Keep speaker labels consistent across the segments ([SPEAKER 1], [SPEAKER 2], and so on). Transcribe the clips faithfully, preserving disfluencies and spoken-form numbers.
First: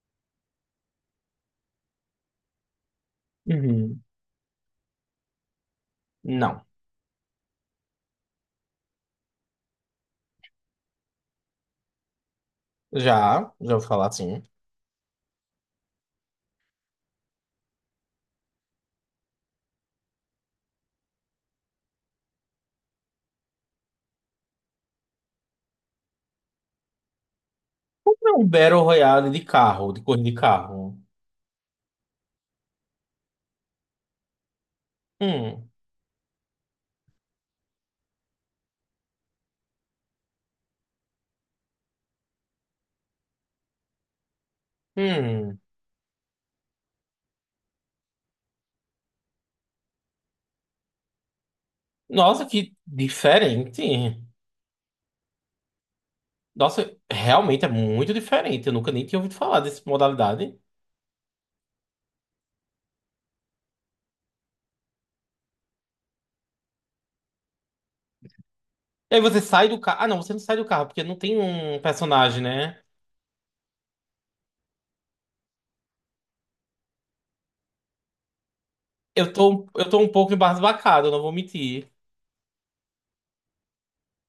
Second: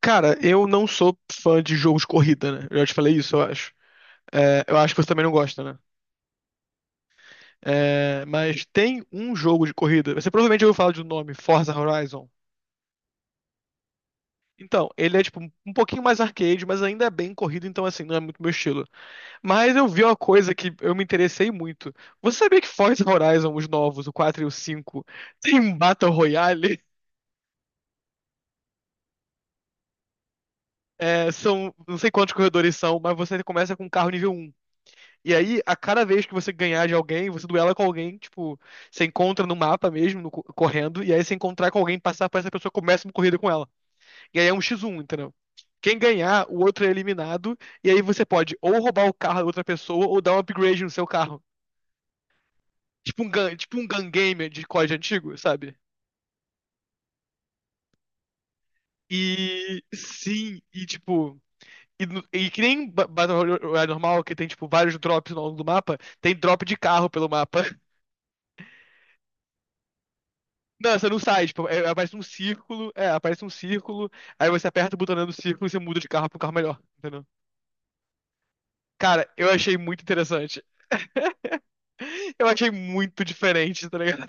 [SPEAKER 1] Cara, eu não sou fã de jogos de corrida, né? Eu já te falei isso, eu acho.
[SPEAKER 2] Uhum.
[SPEAKER 1] É, eu acho que você também não gosta, né?
[SPEAKER 2] Não.
[SPEAKER 1] É, mas tem um jogo de corrida. Você provavelmente ouviu falar do nome, Forza Horizon.
[SPEAKER 2] Já, já vou falar assim.
[SPEAKER 1] Então, ele é tipo um um pouquinho mais arcade, mas ainda é bem corrido, então assim, não é muito meu estilo. Mas eu vi uma coisa que eu me interessei muito. Você sabia que Forza Horizon, os novos, o quatro e o cinco, tem um Battle Royale?
[SPEAKER 2] É um Battle Royale de carro, de corrida de carro.
[SPEAKER 1] É, são, não sei quantos corredores são, mas você começa com um carro nível um. E aí,
[SPEAKER 2] Hum,
[SPEAKER 1] a cada vez que você ganhar de alguém, você duela com alguém, tipo, você encontra no mapa mesmo, no co- correndo, e aí se encontrar com alguém, passar por essa pessoa, começa uma corrida com ela. E aí é um X um, entendeu?
[SPEAKER 2] hum.
[SPEAKER 1] Quem ganhar, o outro é eliminado, e aí você pode ou roubar o carro da outra pessoa, ou dar um upgrade no seu carro.
[SPEAKER 2] Nossa, que
[SPEAKER 1] Tipo um gun, tipo
[SPEAKER 2] diferente.
[SPEAKER 1] um gun game de código antigo, sabe?
[SPEAKER 2] Nossa, realmente é muito diferente. Eu nunca nem tinha ouvido falar
[SPEAKER 1] E
[SPEAKER 2] dessa modalidade.
[SPEAKER 1] sim, e tipo. E, no- e que nem ba- Battle Royale normal, que tem, tipo, vários drops ao longo do mapa, tem drop de carro pelo mapa.
[SPEAKER 2] E aí você sai do carro. Ah, não, você não sai do carro,
[SPEAKER 1] Não,
[SPEAKER 2] porque
[SPEAKER 1] você
[SPEAKER 2] não
[SPEAKER 1] não
[SPEAKER 2] tem
[SPEAKER 1] sai, tipo,
[SPEAKER 2] um
[SPEAKER 1] é- aparece um
[SPEAKER 2] personagem, né?
[SPEAKER 1] círculo, é, aparece um círculo, aí você aperta o botão do círculo e você muda de carro pro carro melhor, entendeu? Cara,
[SPEAKER 2] Eu
[SPEAKER 1] eu
[SPEAKER 2] tô,
[SPEAKER 1] achei
[SPEAKER 2] eu tô
[SPEAKER 1] muito
[SPEAKER 2] um pouco
[SPEAKER 1] interessante.
[SPEAKER 2] embasbacado, não vou mentir.
[SPEAKER 1] Eu achei muito diferente, tá ligado?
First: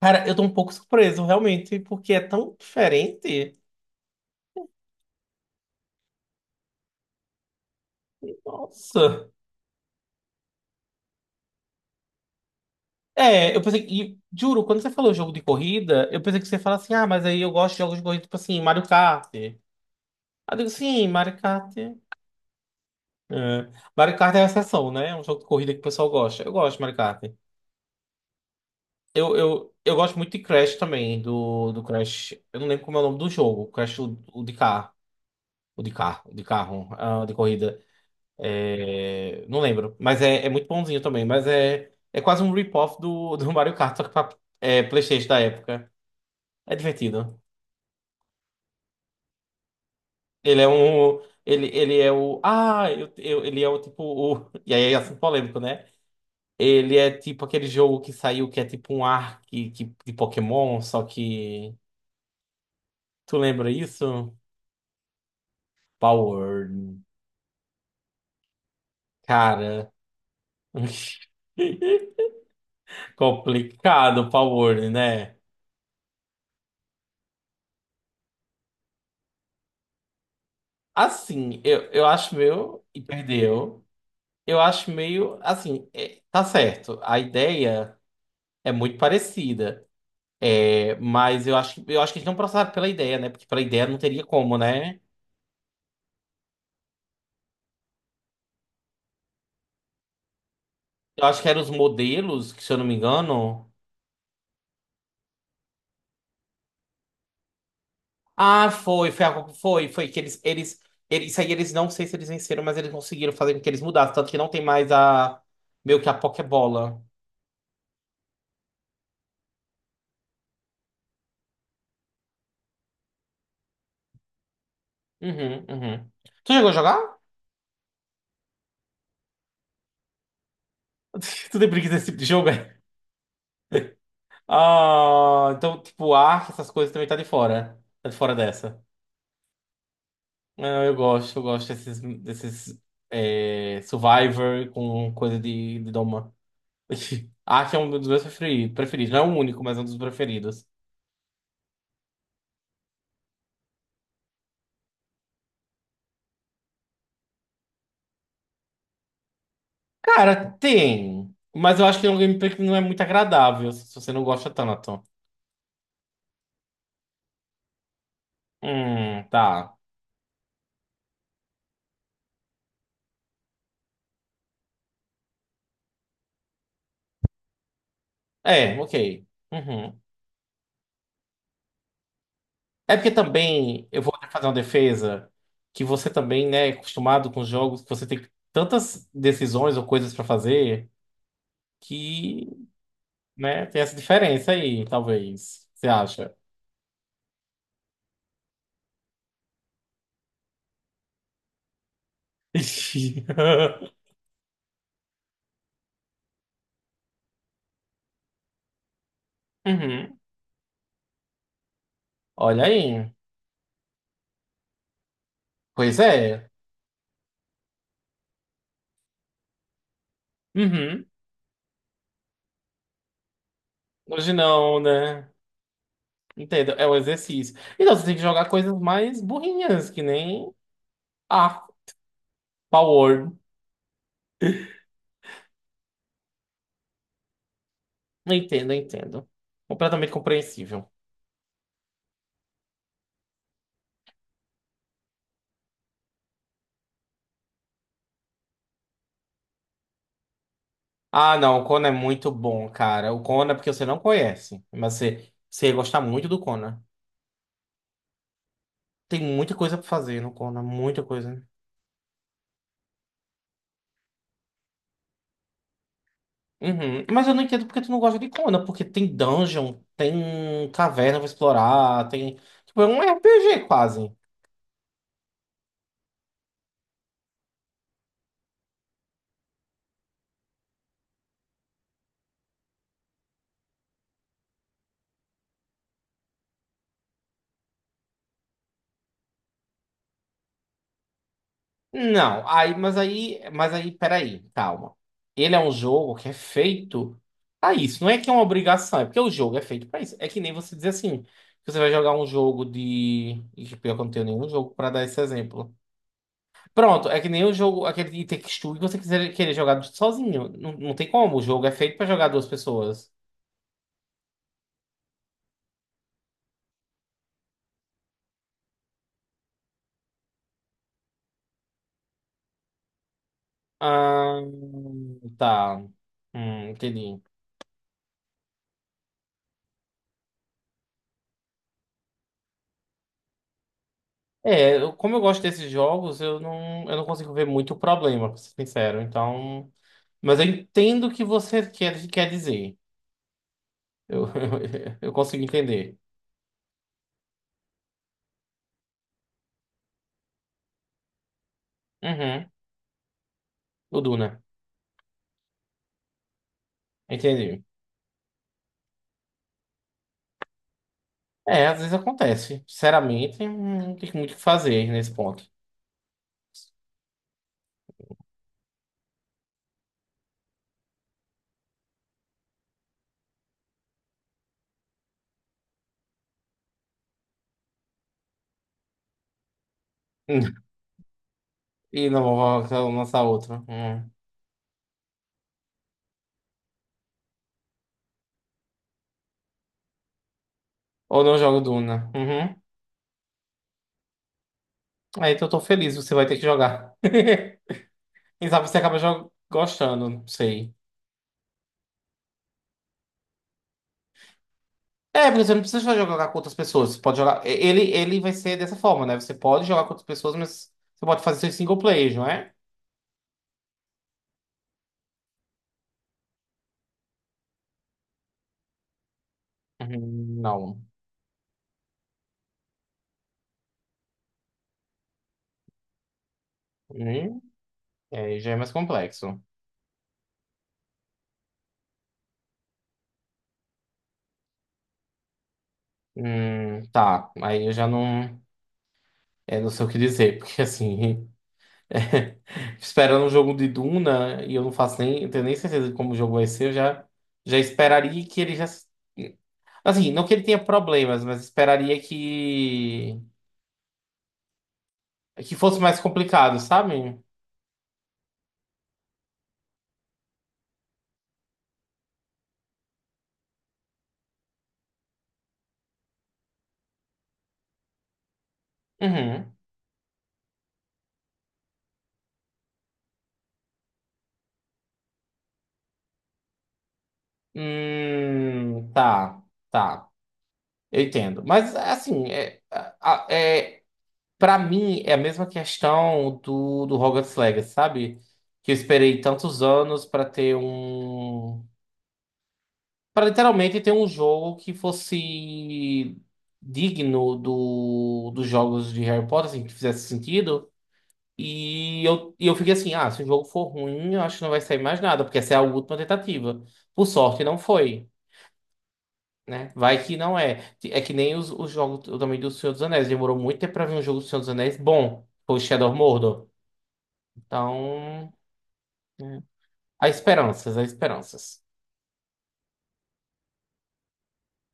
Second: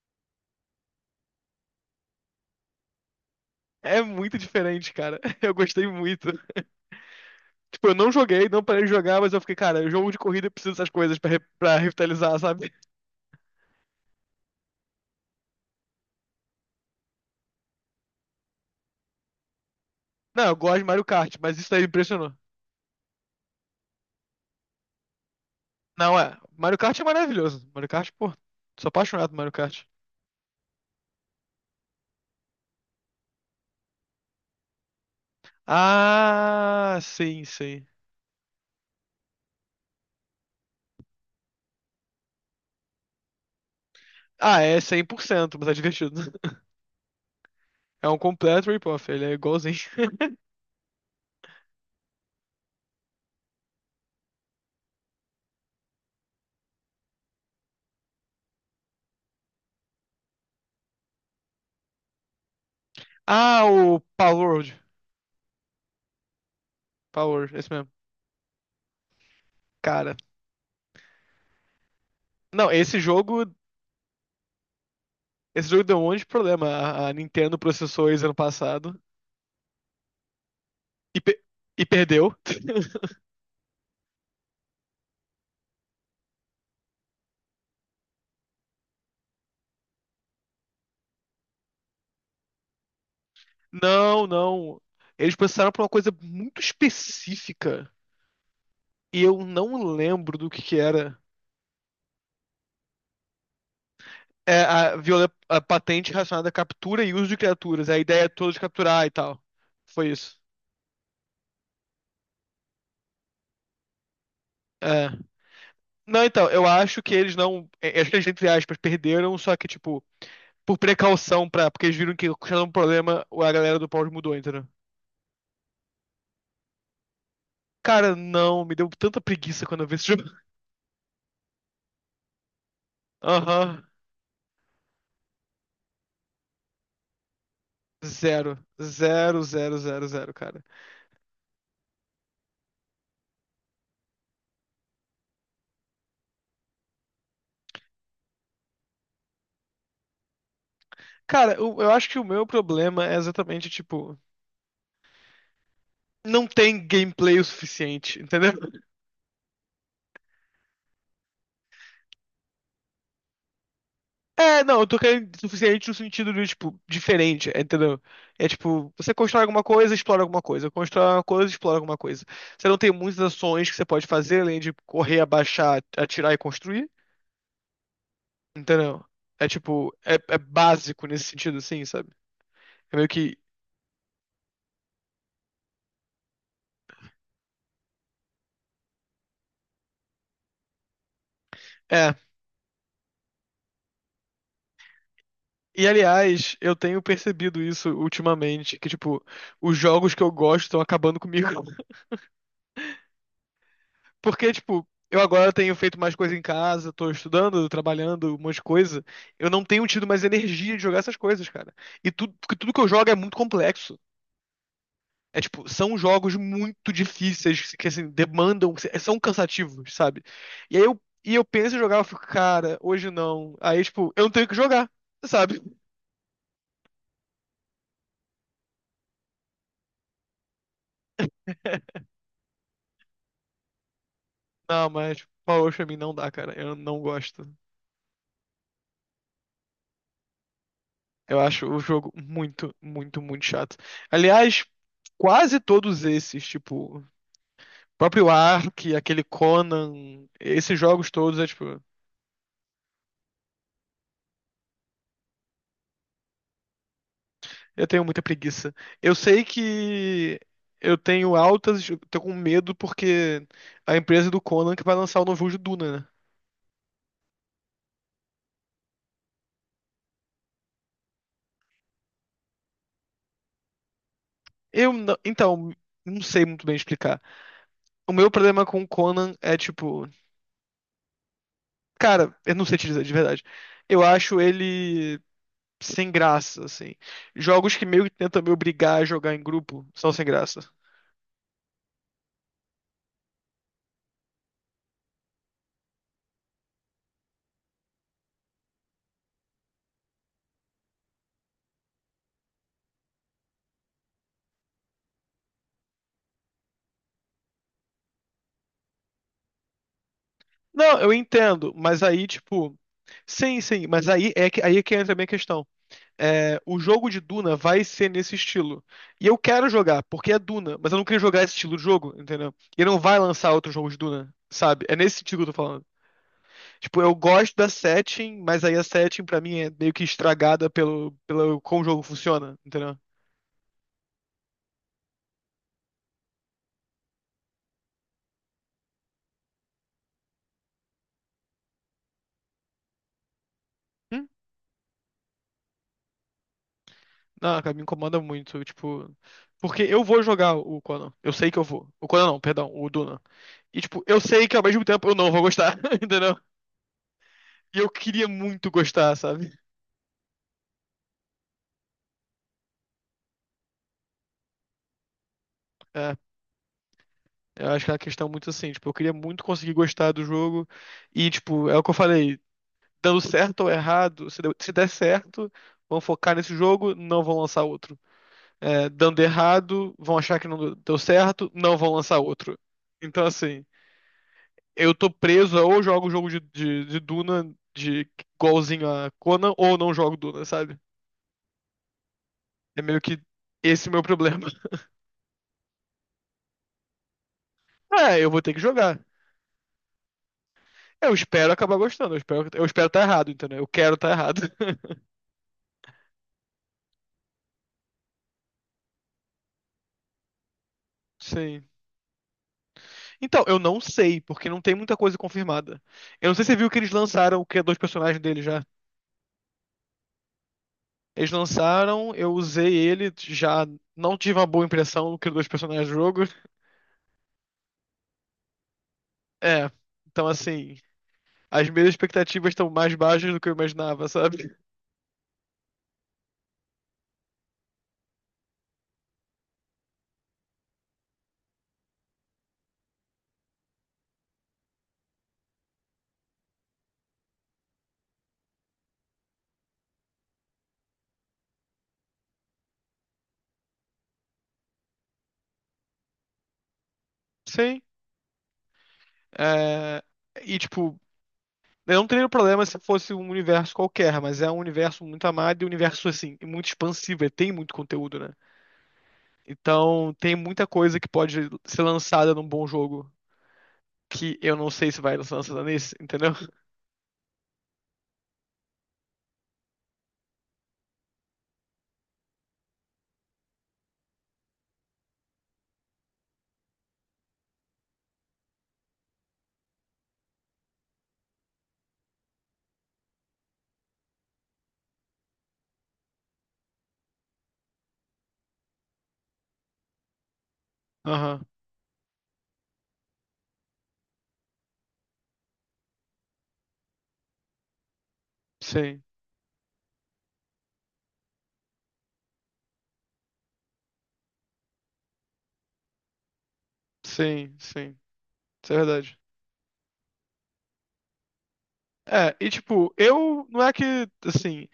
[SPEAKER 2] Cara, eu tô um pouco surpreso, realmente, porque é tão diferente.
[SPEAKER 1] É muito diferente, cara. Eu gostei muito. Tipo, eu não joguei, não parei de jogar,
[SPEAKER 2] Nossa.
[SPEAKER 1] mas eu fiquei, cara, jogo de corrida eu preciso dessas coisas pra, re- pra revitalizar, sabe?
[SPEAKER 2] É, eu pensei, que. E juro, quando você falou jogo de corrida, eu pensei que você ia falar assim, ah, mas aí eu gosto de jogos de corrida, tipo assim, Mario Kart. Aí
[SPEAKER 1] Não, eu
[SPEAKER 2] eu digo,
[SPEAKER 1] gosto de Mario
[SPEAKER 2] sim,
[SPEAKER 1] Kart,
[SPEAKER 2] Mario
[SPEAKER 1] mas isso
[SPEAKER 2] Kart.
[SPEAKER 1] daí me impressionou.
[SPEAKER 2] É. Mario Kart é a exceção, né? É um jogo de corrida que o pessoal
[SPEAKER 1] Não, é.
[SPEAKER 2] gosta. Eu gosto
[SPEAKER 1] Mario
[SPEAKER 2] de Mario
[SPEAKER 1] Kart é
[SPEAKER 2] Kart.
[SPEAKER 1] maravilhoso. Mario Kart, pô, sou apaixonado por
[SPEAKER 2] Eu,
[SPEAKER 1] Mario
[SPEAKER 2] eu,
[SPEAKER 1] Kart.
[SPEAKER 2] eu gosto muito de Crash também, do, do Crash. Eu não lembro como é o nome do jogo. Crash, o, o de carro. O de carro, o de carro,
[SPEAKER 1] Ah,
[SPEAKER 2] ah, de
[SPEAKER 1] sim,
[SPEAKER 2] corrida.
[SPEAKER 1] sim.
[SPEAKER 2] É, não lembro. Mas é, é muito bonzinho também. Mas é, é quase um rip-off do, do Mario Kart, só que pra,
[SPEAKER 1] Ah, é
[SPEAKER 2] é,
[SPEAKER 1] cem por
[SPEAKER 2] PlayStation da
[SPEAKER 1] cento, mas é
[SPEAKER 2] época.
[SPEAKER 1] divertido.
[SPEAKER 2] É divertido.
[SPEAKER 1] É um completo rip-off, ele é igualzinho.
[SPEAKER 2] Ele é um. Ele, ele é o. Ah, eu, eu- ele é o tipo. O, e aí é assim polêmico, né? Ele é tipo aquele jogo que saiu que é tipo um arc que, de Pokémon, só que. Tu
[SPEAKER 1] Ah,
[SPEAKER 2] lembra
[SPEAKER 1] o
[SPEAKER 2] isso?
[SPEAKER 1] Palworld.
[SPEAKER 2] Power.
[SPEAKER 1] Palworld, esse mesmo.
[SPEAKER 2] Cara.
[SPEAKER 1] Cara, não, esse jogo,
[SPEAKER 2] Complicado o Power, né?
[SPEAKER 1] esse jogo deu um monte de problema. A a Nintendo processou eles ano passado e, pe-
[SPEAKER 2] Assim, eu,
[SPEAKER 1] e
[SPEAKER 2] eu
[SPEAKER 1] perdeu.
[SPEAKER 2] acho meio. E perdeu. Eu acho meio. Assim, é- tá certo. A ideia é muito parecida. Mas eu acho, que- eu acho que eles não processaram pela ideia, né? Porque pela ideia não teria
[SPEAKER 1] Não,
[SPEAKER 2] como,
[SPEAKER 1] não.
[SPEAKER 2] né?
[SPEAKER 1] Eles processaram por uma coisa muito específica e eu não lembro do que que era.
[SPEAKER 2] Eu acho que eram os modelos, que se eu não me engano.
[SPEAKER 1] É a, viola, a patente relacionada à captura e uso de criaturas, a ideia toda de
[SPEAKER 2] Ah,
[SPEAKER 1] capturar e
[SPEAKER 2] foi, foi,
[SPEAKER 1] tal.
[SPEAKER 2] a- foi,
[SPEAKER 1] Foi
[SPEAKER 2] foi que
[SPEAKER 1] isso.
[SPEAKER 2] eles, eles, eles, isso aí eles não sei se eles venceram, mas eles conseguiram fazer com que eles mudassem, tanto que não tem mais
[SPEAKER 1] É.
[SPEAKER 2] a, meio que a
[SPEAKER 1] Não, então, eu acho
[SPEAKER 2] Pokébola.
[SPEAKER 1] que eles não. É, acho que eles, entre aspas, perderam, só que, tipo, por precaução, pra, porque eles viram que tinha um problema, a galera do Power mudou, entendeu?
[SPEAKER 2] Uhum, uhum. Tu chegou a jogar?
[SPEAKER 1] Cara, não, me deu tanta preguiça quando eu vi esse jogo.
[SPEAKER 2] Tu tem preguiça desse tipo de jogo, é?
[SPEAKER 1] Aham.
[SPEAKER 2] Ah, então, tipo, Ark, essas coisas também tá de fora. Tá de fora
[SPEAKER 1] Zero.
[SPEAKER 2] dessa.
[SPEAKER 1] Zero, zero, zero, zero, cara.
[SPEAKER 2] Não, eu gosto, eu gosto desses, desses é, Survivor com coisa de, de Doma. Acho que é um dos meus preferi- preferidos. Não é o único, mas é um dos preferidos.
[SPEAKER 1] Cara, eu, eu acho que o meu problema é exatamente, tipo, não tem gameplay o suficiente, entendeu?
[SPEAKER 2] Cara, tem. Mas eu acho que é um gameplay que não é muito agradável se você não gosta
[SPEAKER 1] É, não, eu tô
[SPEAKER 2] tanto.
[SPEAKER 1] querendo suficiente no sentido de, tipo, diferente, entendeu? É tipo, você
[SPEAKER 2] Hum,
[SPEAKER 1] constrói
[SPEAKER 2] tá.
[SPEAKER 1] alguma coisa, explora alguma coisa, constrói alguma coisa, explora alguma coisa. Você não tem muitas ações que você pode fazer além de correr, abaixar, atirar e construir,
[SPEAKER 2] É,
[SPEAKER 1] entendeu?
[SPEAKER 2] ok.
[SPEAKER 1] É tipo,
[SPEAKER 2] Uhum.
[SPEAKER 1] é, é básico nesse sentido, assim, sabe? É
[SPEAKER 2] É
[SPEAKER 1] meio
[SPEAKER 2] porque
[SPEAKER 1] que.
[SPEAKER 2] também eu vou fazer uma defesa que você também, né, é acostumado com jogos que você tem tantas decisões ou coisas pra fazer
[SPEAKER 1] É.
[SPEAKER 2] que. Né? Tem essa diferença aí, talvez.
[SPEAKER 1] E
[SPEAKER 2] Você acha?
[SPEAKER 1] aliás, eu tenho percebido isso ultimamente, que, tipo, os jogos que eu gosto estão acabando comigo. Porque, tipo, eu agora tenho feito mais coisa em casa, tô estudando, trabalhando, um monte de coisa. Eu não tenho tido
[SPEAKER 2] Uhum.
[SPEAKER 1] mais energia de jogar essas coisas, cara. E tudo, porque
[SPEAKER 2] Olha
[SPEAKER 1] tudo que eu
[SPEAKER 2] aí.
[SPEAKER 1] jogo é muito complexo. É tipo, são
[SPEAKER 2] Pois
[SPEAKER 1] jogos
[SPEAKER 2] é.
[SPEAKER 1] muito difíceis, que assim, demandam, são cansativos, sabe? E aí eu,
[SPEAKER 2] Uhum.
[SPEAKER 1] e eu penso em jogar, eu fico, cara, hoje não. Aí, tipo, eu não
[SPEAKER 2] Hoje
[SPEAKER 1] tenho que
[SPEAKER 2] não,
[SPEAKER 1] jogar,
[SPEAKER 2] né?
[SPEAKER 1] sabe?
[SPEAKER 2] Entendo. É um exercício. Então você tem que jogar coisas mais burrinhas, que nem ah, Power.
[SPEAKER 1] Não, mas Power Wash pra mim não dá, cara. Eu não gosto.
[SPEAKER 2] Entendo, entendo. Completamente compreensível.
[SPEAKER 1] Eu acho o jogo muito, muito, muito chato. Aliás, quase todos esses, tipo, próprio Ark, aquele Conan, esses jogos
[SPEAKER 2] Ah,
[SPEAKER 1] todos, é
[SPEAKER 2] não, o
[SPEAKER 1] tipo,
[SPEAKER 2] Kona é muito bom, cara. O Kona é porque você não conhece, mas você, você ia gostar muito do Kona.
[SPEAKER 1] eu tenho muita preguiça. Eu
[SPEAKER 2] Tem
[SPEAKER 1] sei
[SPEAKER 2] muita coisa pra fazer no
[SPEAKER 1] que
[SPEAKER 2] Kona,
[SPEAKER 1] eu
[SPEAKER 2] muita
[SPEAKER 1] tenho
[SPEAKER 2] coisa.
[SPEAKER 1] altas, eu tô com medo porque a empresa do Conan que vai lançar o novo jogo de Duna, né?
[SPEAKER 2] Uhum. Mas eu não entendo porque tu não gosta de Conan, porque tem dungeon, tem caverna pra explorar, tem. Tipo, é um R P G quase.
[SPEAKER 1] Eu não, então, não sei muito bem explicar. O meu problema com o Conan é tipo, cara, eu não sei te dizer de verdade. Eu acho ele sem graça, assim. Jogos que meio que tentam me obrigar a jogar em grupo são sem graça.
[SPEAKER 2] Não, aí, mas aí, mas aí, peraí, calma. Ele é um jogo que é feito pra isso. Não é que é uma obrigação, é porque o jogo é feito pra isso. É que nem você dizer assim, que você vai jogar um jogo de. Ixi, pior que eu não tenho nenhum jogo pra dar esse exemplo. Pronto, é que nem o jogo, aquele de Takes Two, que você quiser querer jogar sozinho. Não, não
[SPEAKER 1] Não,
[SPEAKER 2] tem
[SPEAKER 1] eu
[SPEAKER 2] como, o jogo
[SPEAKER 1] entendo,
[SPEAKER 2] é feito
[SPEAKER 1] mas
[SPEAKER 2] pra
[SPEAKER 1] aí,
[SPEAKER 2] jogar duas
[SPEAKER 1] tipo.
[SPEAKER 2] pessoas.
[SPEAKER 1] Sim, sim, mas aí é que, aí é que entra a minha questão. É, o jogo de Duna vai ser nesse estilo. E eu quero jogar, porque é Duna, mas eu não queria jogar esse estilo de jogo, entendeu? E não vai lançar outro jogo de Duna,
[SPEAKER 2] Ah,
[SPEAKER 1] sabe? É nesse sentido que eu tô
[SPEAKER 2] tá.
[SPEAKER 1] falando.
[SPEAKER 2] Hum,
[SPEAKER 1] Tipo, eu
[SPEAKER 2] entendi.
[SPEAKER 1] gosto da setting, mas aí a setting pra mim é meio que estragada pelo, pelo como o jogo funciona, entendeu?
[SPEAKER 2] É, eu- como eu gosto desses jogos, eu não, eu não consigo ver muito problema, pra ser sincero. Então, mas eu entendo o que você quer, quer dizer. Eu,
[SPEAKER 1] Hum?
[SPEAKER 2] eu consigo entender.
[SPEAKER 1] Não, cara, me incomoda muito, tipo. Porque eu vou jogar o Conan. Eu sei que eu vou. O Conan não,
[SPEAKER 2] Uhum,
[SPEAKER 1] perdão, o Duna. E,
[SPEAKER 2] o
[SPEAKER 1] tipo, eu
[SPEAKER 2] Duna.
[SPEAKER 1] sei que ao mesmo tempo eu não vou gostar, entendeu?
[SPEAKER 2] Entendi.
[SPEAKER 1] E eu queria muito gostar, sabe?
[SPEAKER 2] É, às vezes acontece. Sinceramente, não tem muito o que fazer nesse ponto.
[SPEAKER 1] É, eu acho que é uma questão muito assim, tipo, eu queria muito conseguir gostar do jogo. E, tipo, é o que eu falei, dando certo ou errado, se deu- se der certo, vão focar nesse jogo, não vão lançar outro. É, dando errado, vão achar que não deu certo, não vão
[SPEAKER 2] E
[SPEAKER 1] lançar
[SPEAKER 2] não vou
[SPEAKER 1] outro.
[SPEAKER 2] lançar
[SPEAKER 1] Então,
[SPEAKER 2] outro.
[SPEAKER 1] assim,
[SPEAKER 2] Hum.
[SPEAKER 1] eu tô preso, ou jogo o jogo de, de, de Duna, de igualzinho a Conan, ou não jogo Duna, sabe?
[SPEAKER 2] Ou não jogo Duna. Uhum.
[SPEAKER 1] É meio que esse o meu problema.
[SPEAKER 2] Aí então eu tô feliz, você vai ter que jogar.
[SPEAKER 1] É, eu vou
[SPEAKER 2] Quem
[SPEAKER 1] ter que
[SPEAKER 2] sabe você
[SPEAKER 1] jogar.
[SPEAKER 2] acaba jo- gostando, não sei.
[SPEAKER 1] Eu espero acabar gostando. Eu espero, eu espero estar errado, entendeu? Eu quero estar errado.
[SPEAKER 2] É, porque você não precisa só jogar com outras pessoas. Você pode jogar. Ele, ele vai ser dessa forma, né? Você pode jogar com outras pessoas, mas você pode fazer seus
[SPEAKER 1] Sim.
[SPEAKER 2] single players, não é?
[SPEAKER 1] Então, eu não sei, porque não tem muita coisa confirmada. Eu não sei se você viu que eles lançaram o que é dois personagens dele já.
[SPEAKER 2] Hum, Não.
[SPEAKER 1] Eles lançaram, eu usei ele, já não tive uma boa impressão do que dois personagens do jogo.
[SPEAKER 2] Hum, é, já é mais complexo.
[SPEAKER 1] É. Então, assim, as minhas expectativas estão mais baixas do que eu imaginava, sabe?
[SPEAKER 2] Hum, tá. Aí eu já não. É, não sei o que dizer, porque assim. Esperando um jogo de Duna, e eu não faço nem. Eu tenho nem certeza de como o jogo vai ser, eu já, já esperaria que ele já. Assim, não que ele tenha problemas, mas esperaria que. Que fosse mais complicado, sabe?
[SPEAKER 1] Sim. É, e, tipo, eu não teria problema se fosse um universo qualquer, mas é um universo muito amado e um universo, assim, muito expansivo, e tem muito conteúdo, né?
[SPEAKER 2] Uhum.
[SPEAKER 1] Então, tem muita coisa que pode ser lançada num bom jogo, que eu não sei se vai ser lançada nesse, entendeu?
[SPEAKER 2] Hum, tá, tá. Eu entendo. Mas, assim, é, a- é, pra mim é a mesma questão do, do Hogwarts Legacy, sabe? Que eu esperei tantos anos pra ter um. Pra literalmente ter um jogo que fosse digno do, dos jogos de Harry Potter, assim, que fizesse sentido.
[SPEAKER 1] Aham,
[SPEAKER 2] E eu, e eu fiquei assim, ah, se o jogo for ruim, eu acho que não vai sair mais nada, porque essa é a última tentativa. Por sorte, não foi,
[SPEAKER 1] sim,
[SPEAKER 2] né? Vai que não é. É que nem os, os jogos também do Senhor dos Anéis. Demorou muito tempo pra ver um jogo do Senhor dos Anéis bom. Foi o Shadow of Mordor.
[SPEAKER 1] sim, sim,
[SPEAKER 2] Então,
[SPEAKER 1] isso é verdade.
[SPEAKER 2] né, há esperanças, há esperanças.
[SPEAKER 1] É, e tipo, eu, não é que, assim,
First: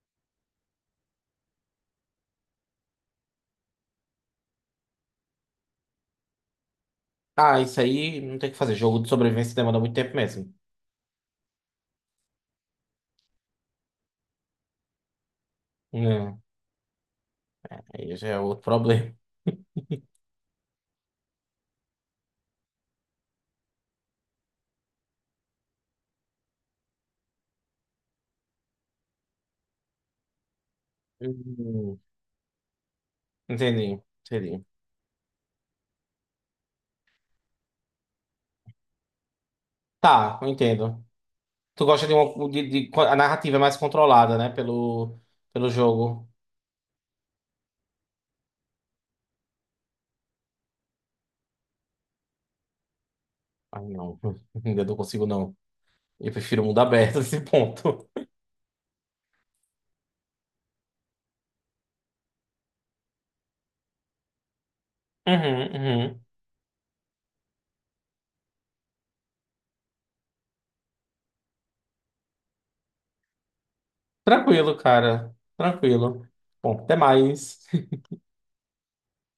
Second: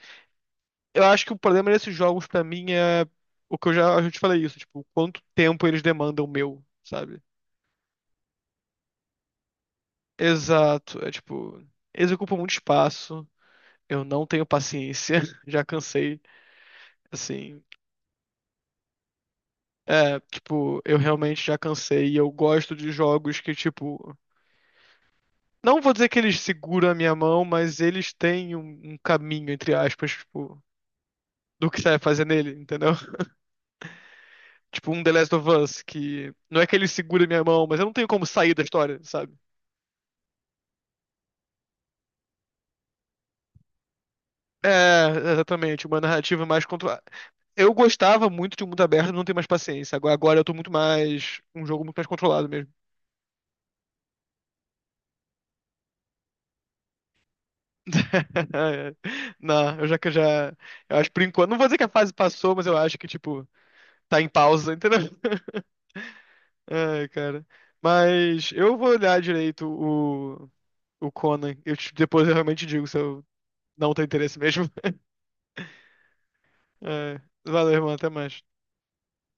[SPEAKER 1] eu acho que o problema desses jogos pra mim é o que eu já, eu já te falei isso, tipo, quanto tempo eles demandam meu, sabe?
[SPEAKER 2] Ah, isso aí não tem o que fazer. Jogo de sobrevivência demora muito tempo mesmo.
[SPEAKER 1] Exato, é tipo, eles ocupam muito espaço. Eu não tenho paciência, já cansei,
[SPEAKER 2] Não,
[SPEAKER 1] assim.
[SPEAKER 2] aí já é outro problema.
[SPEAKER 1] É, tipo, eu realmente já cansei e eu gosto de jogos que, tipo. Não vou dizer que eles seguram a minha mão, mas eles têm um, um caminho, entre aspas, tipo, do que você
[SPEAKER 2] Hum,
[SPEAKER 1] vai fazer nele, entendeu?
[SPEAKER 2] Entendi, entendi.
[SPEAKER 1] Tipo, um The Last of Us, que não é que ele segura a minha mão, mas eu não tenho como sair da história, sabe?
[SPEAKER 2] Tá, eu entendo. Tu gosta de uma. De, de- a narrativa é mais controlada, né?
[SPEAKER 1] É,
[SPEAKER 2] Pelo, pelo
[SPEAKER 1] exatamente, uma
[SPEAKER 2] jogo.
[SPEAKER 1] narrativa mais controlada. Eu gostava muito de um mundo aberto, não tenho mais paciência. Agora, agora eu tô muito mais. Um jogo muito mais controlado mesmo.
[SPEAKER 2] Ai, não. Ainda não consigo, não. Eu prefiro o mundo aberto nesse ponto.
[SPEAKER 1] Não, eu já que eu já. Eu acho por enquanto. Não vou dizer que a fase passou, mas eu acho que, tipo, tá em pausa, entendeu?
[SPEAKER 2] Uhum, uhum.
[SPEAKER 1] Ai, cara. Mas eu vou olhar direito o, o Conan. Eu, te- depois eu realmente digo se eu não tenho interesse mesmo.
[SPEAKER 2] Tranquilo, cara. Tranquilo. Bom, até
[SPEAKER 1] É,
[SPEAKER 2] mais.
[SPEAKER 1] valeu, irmão. Até mais.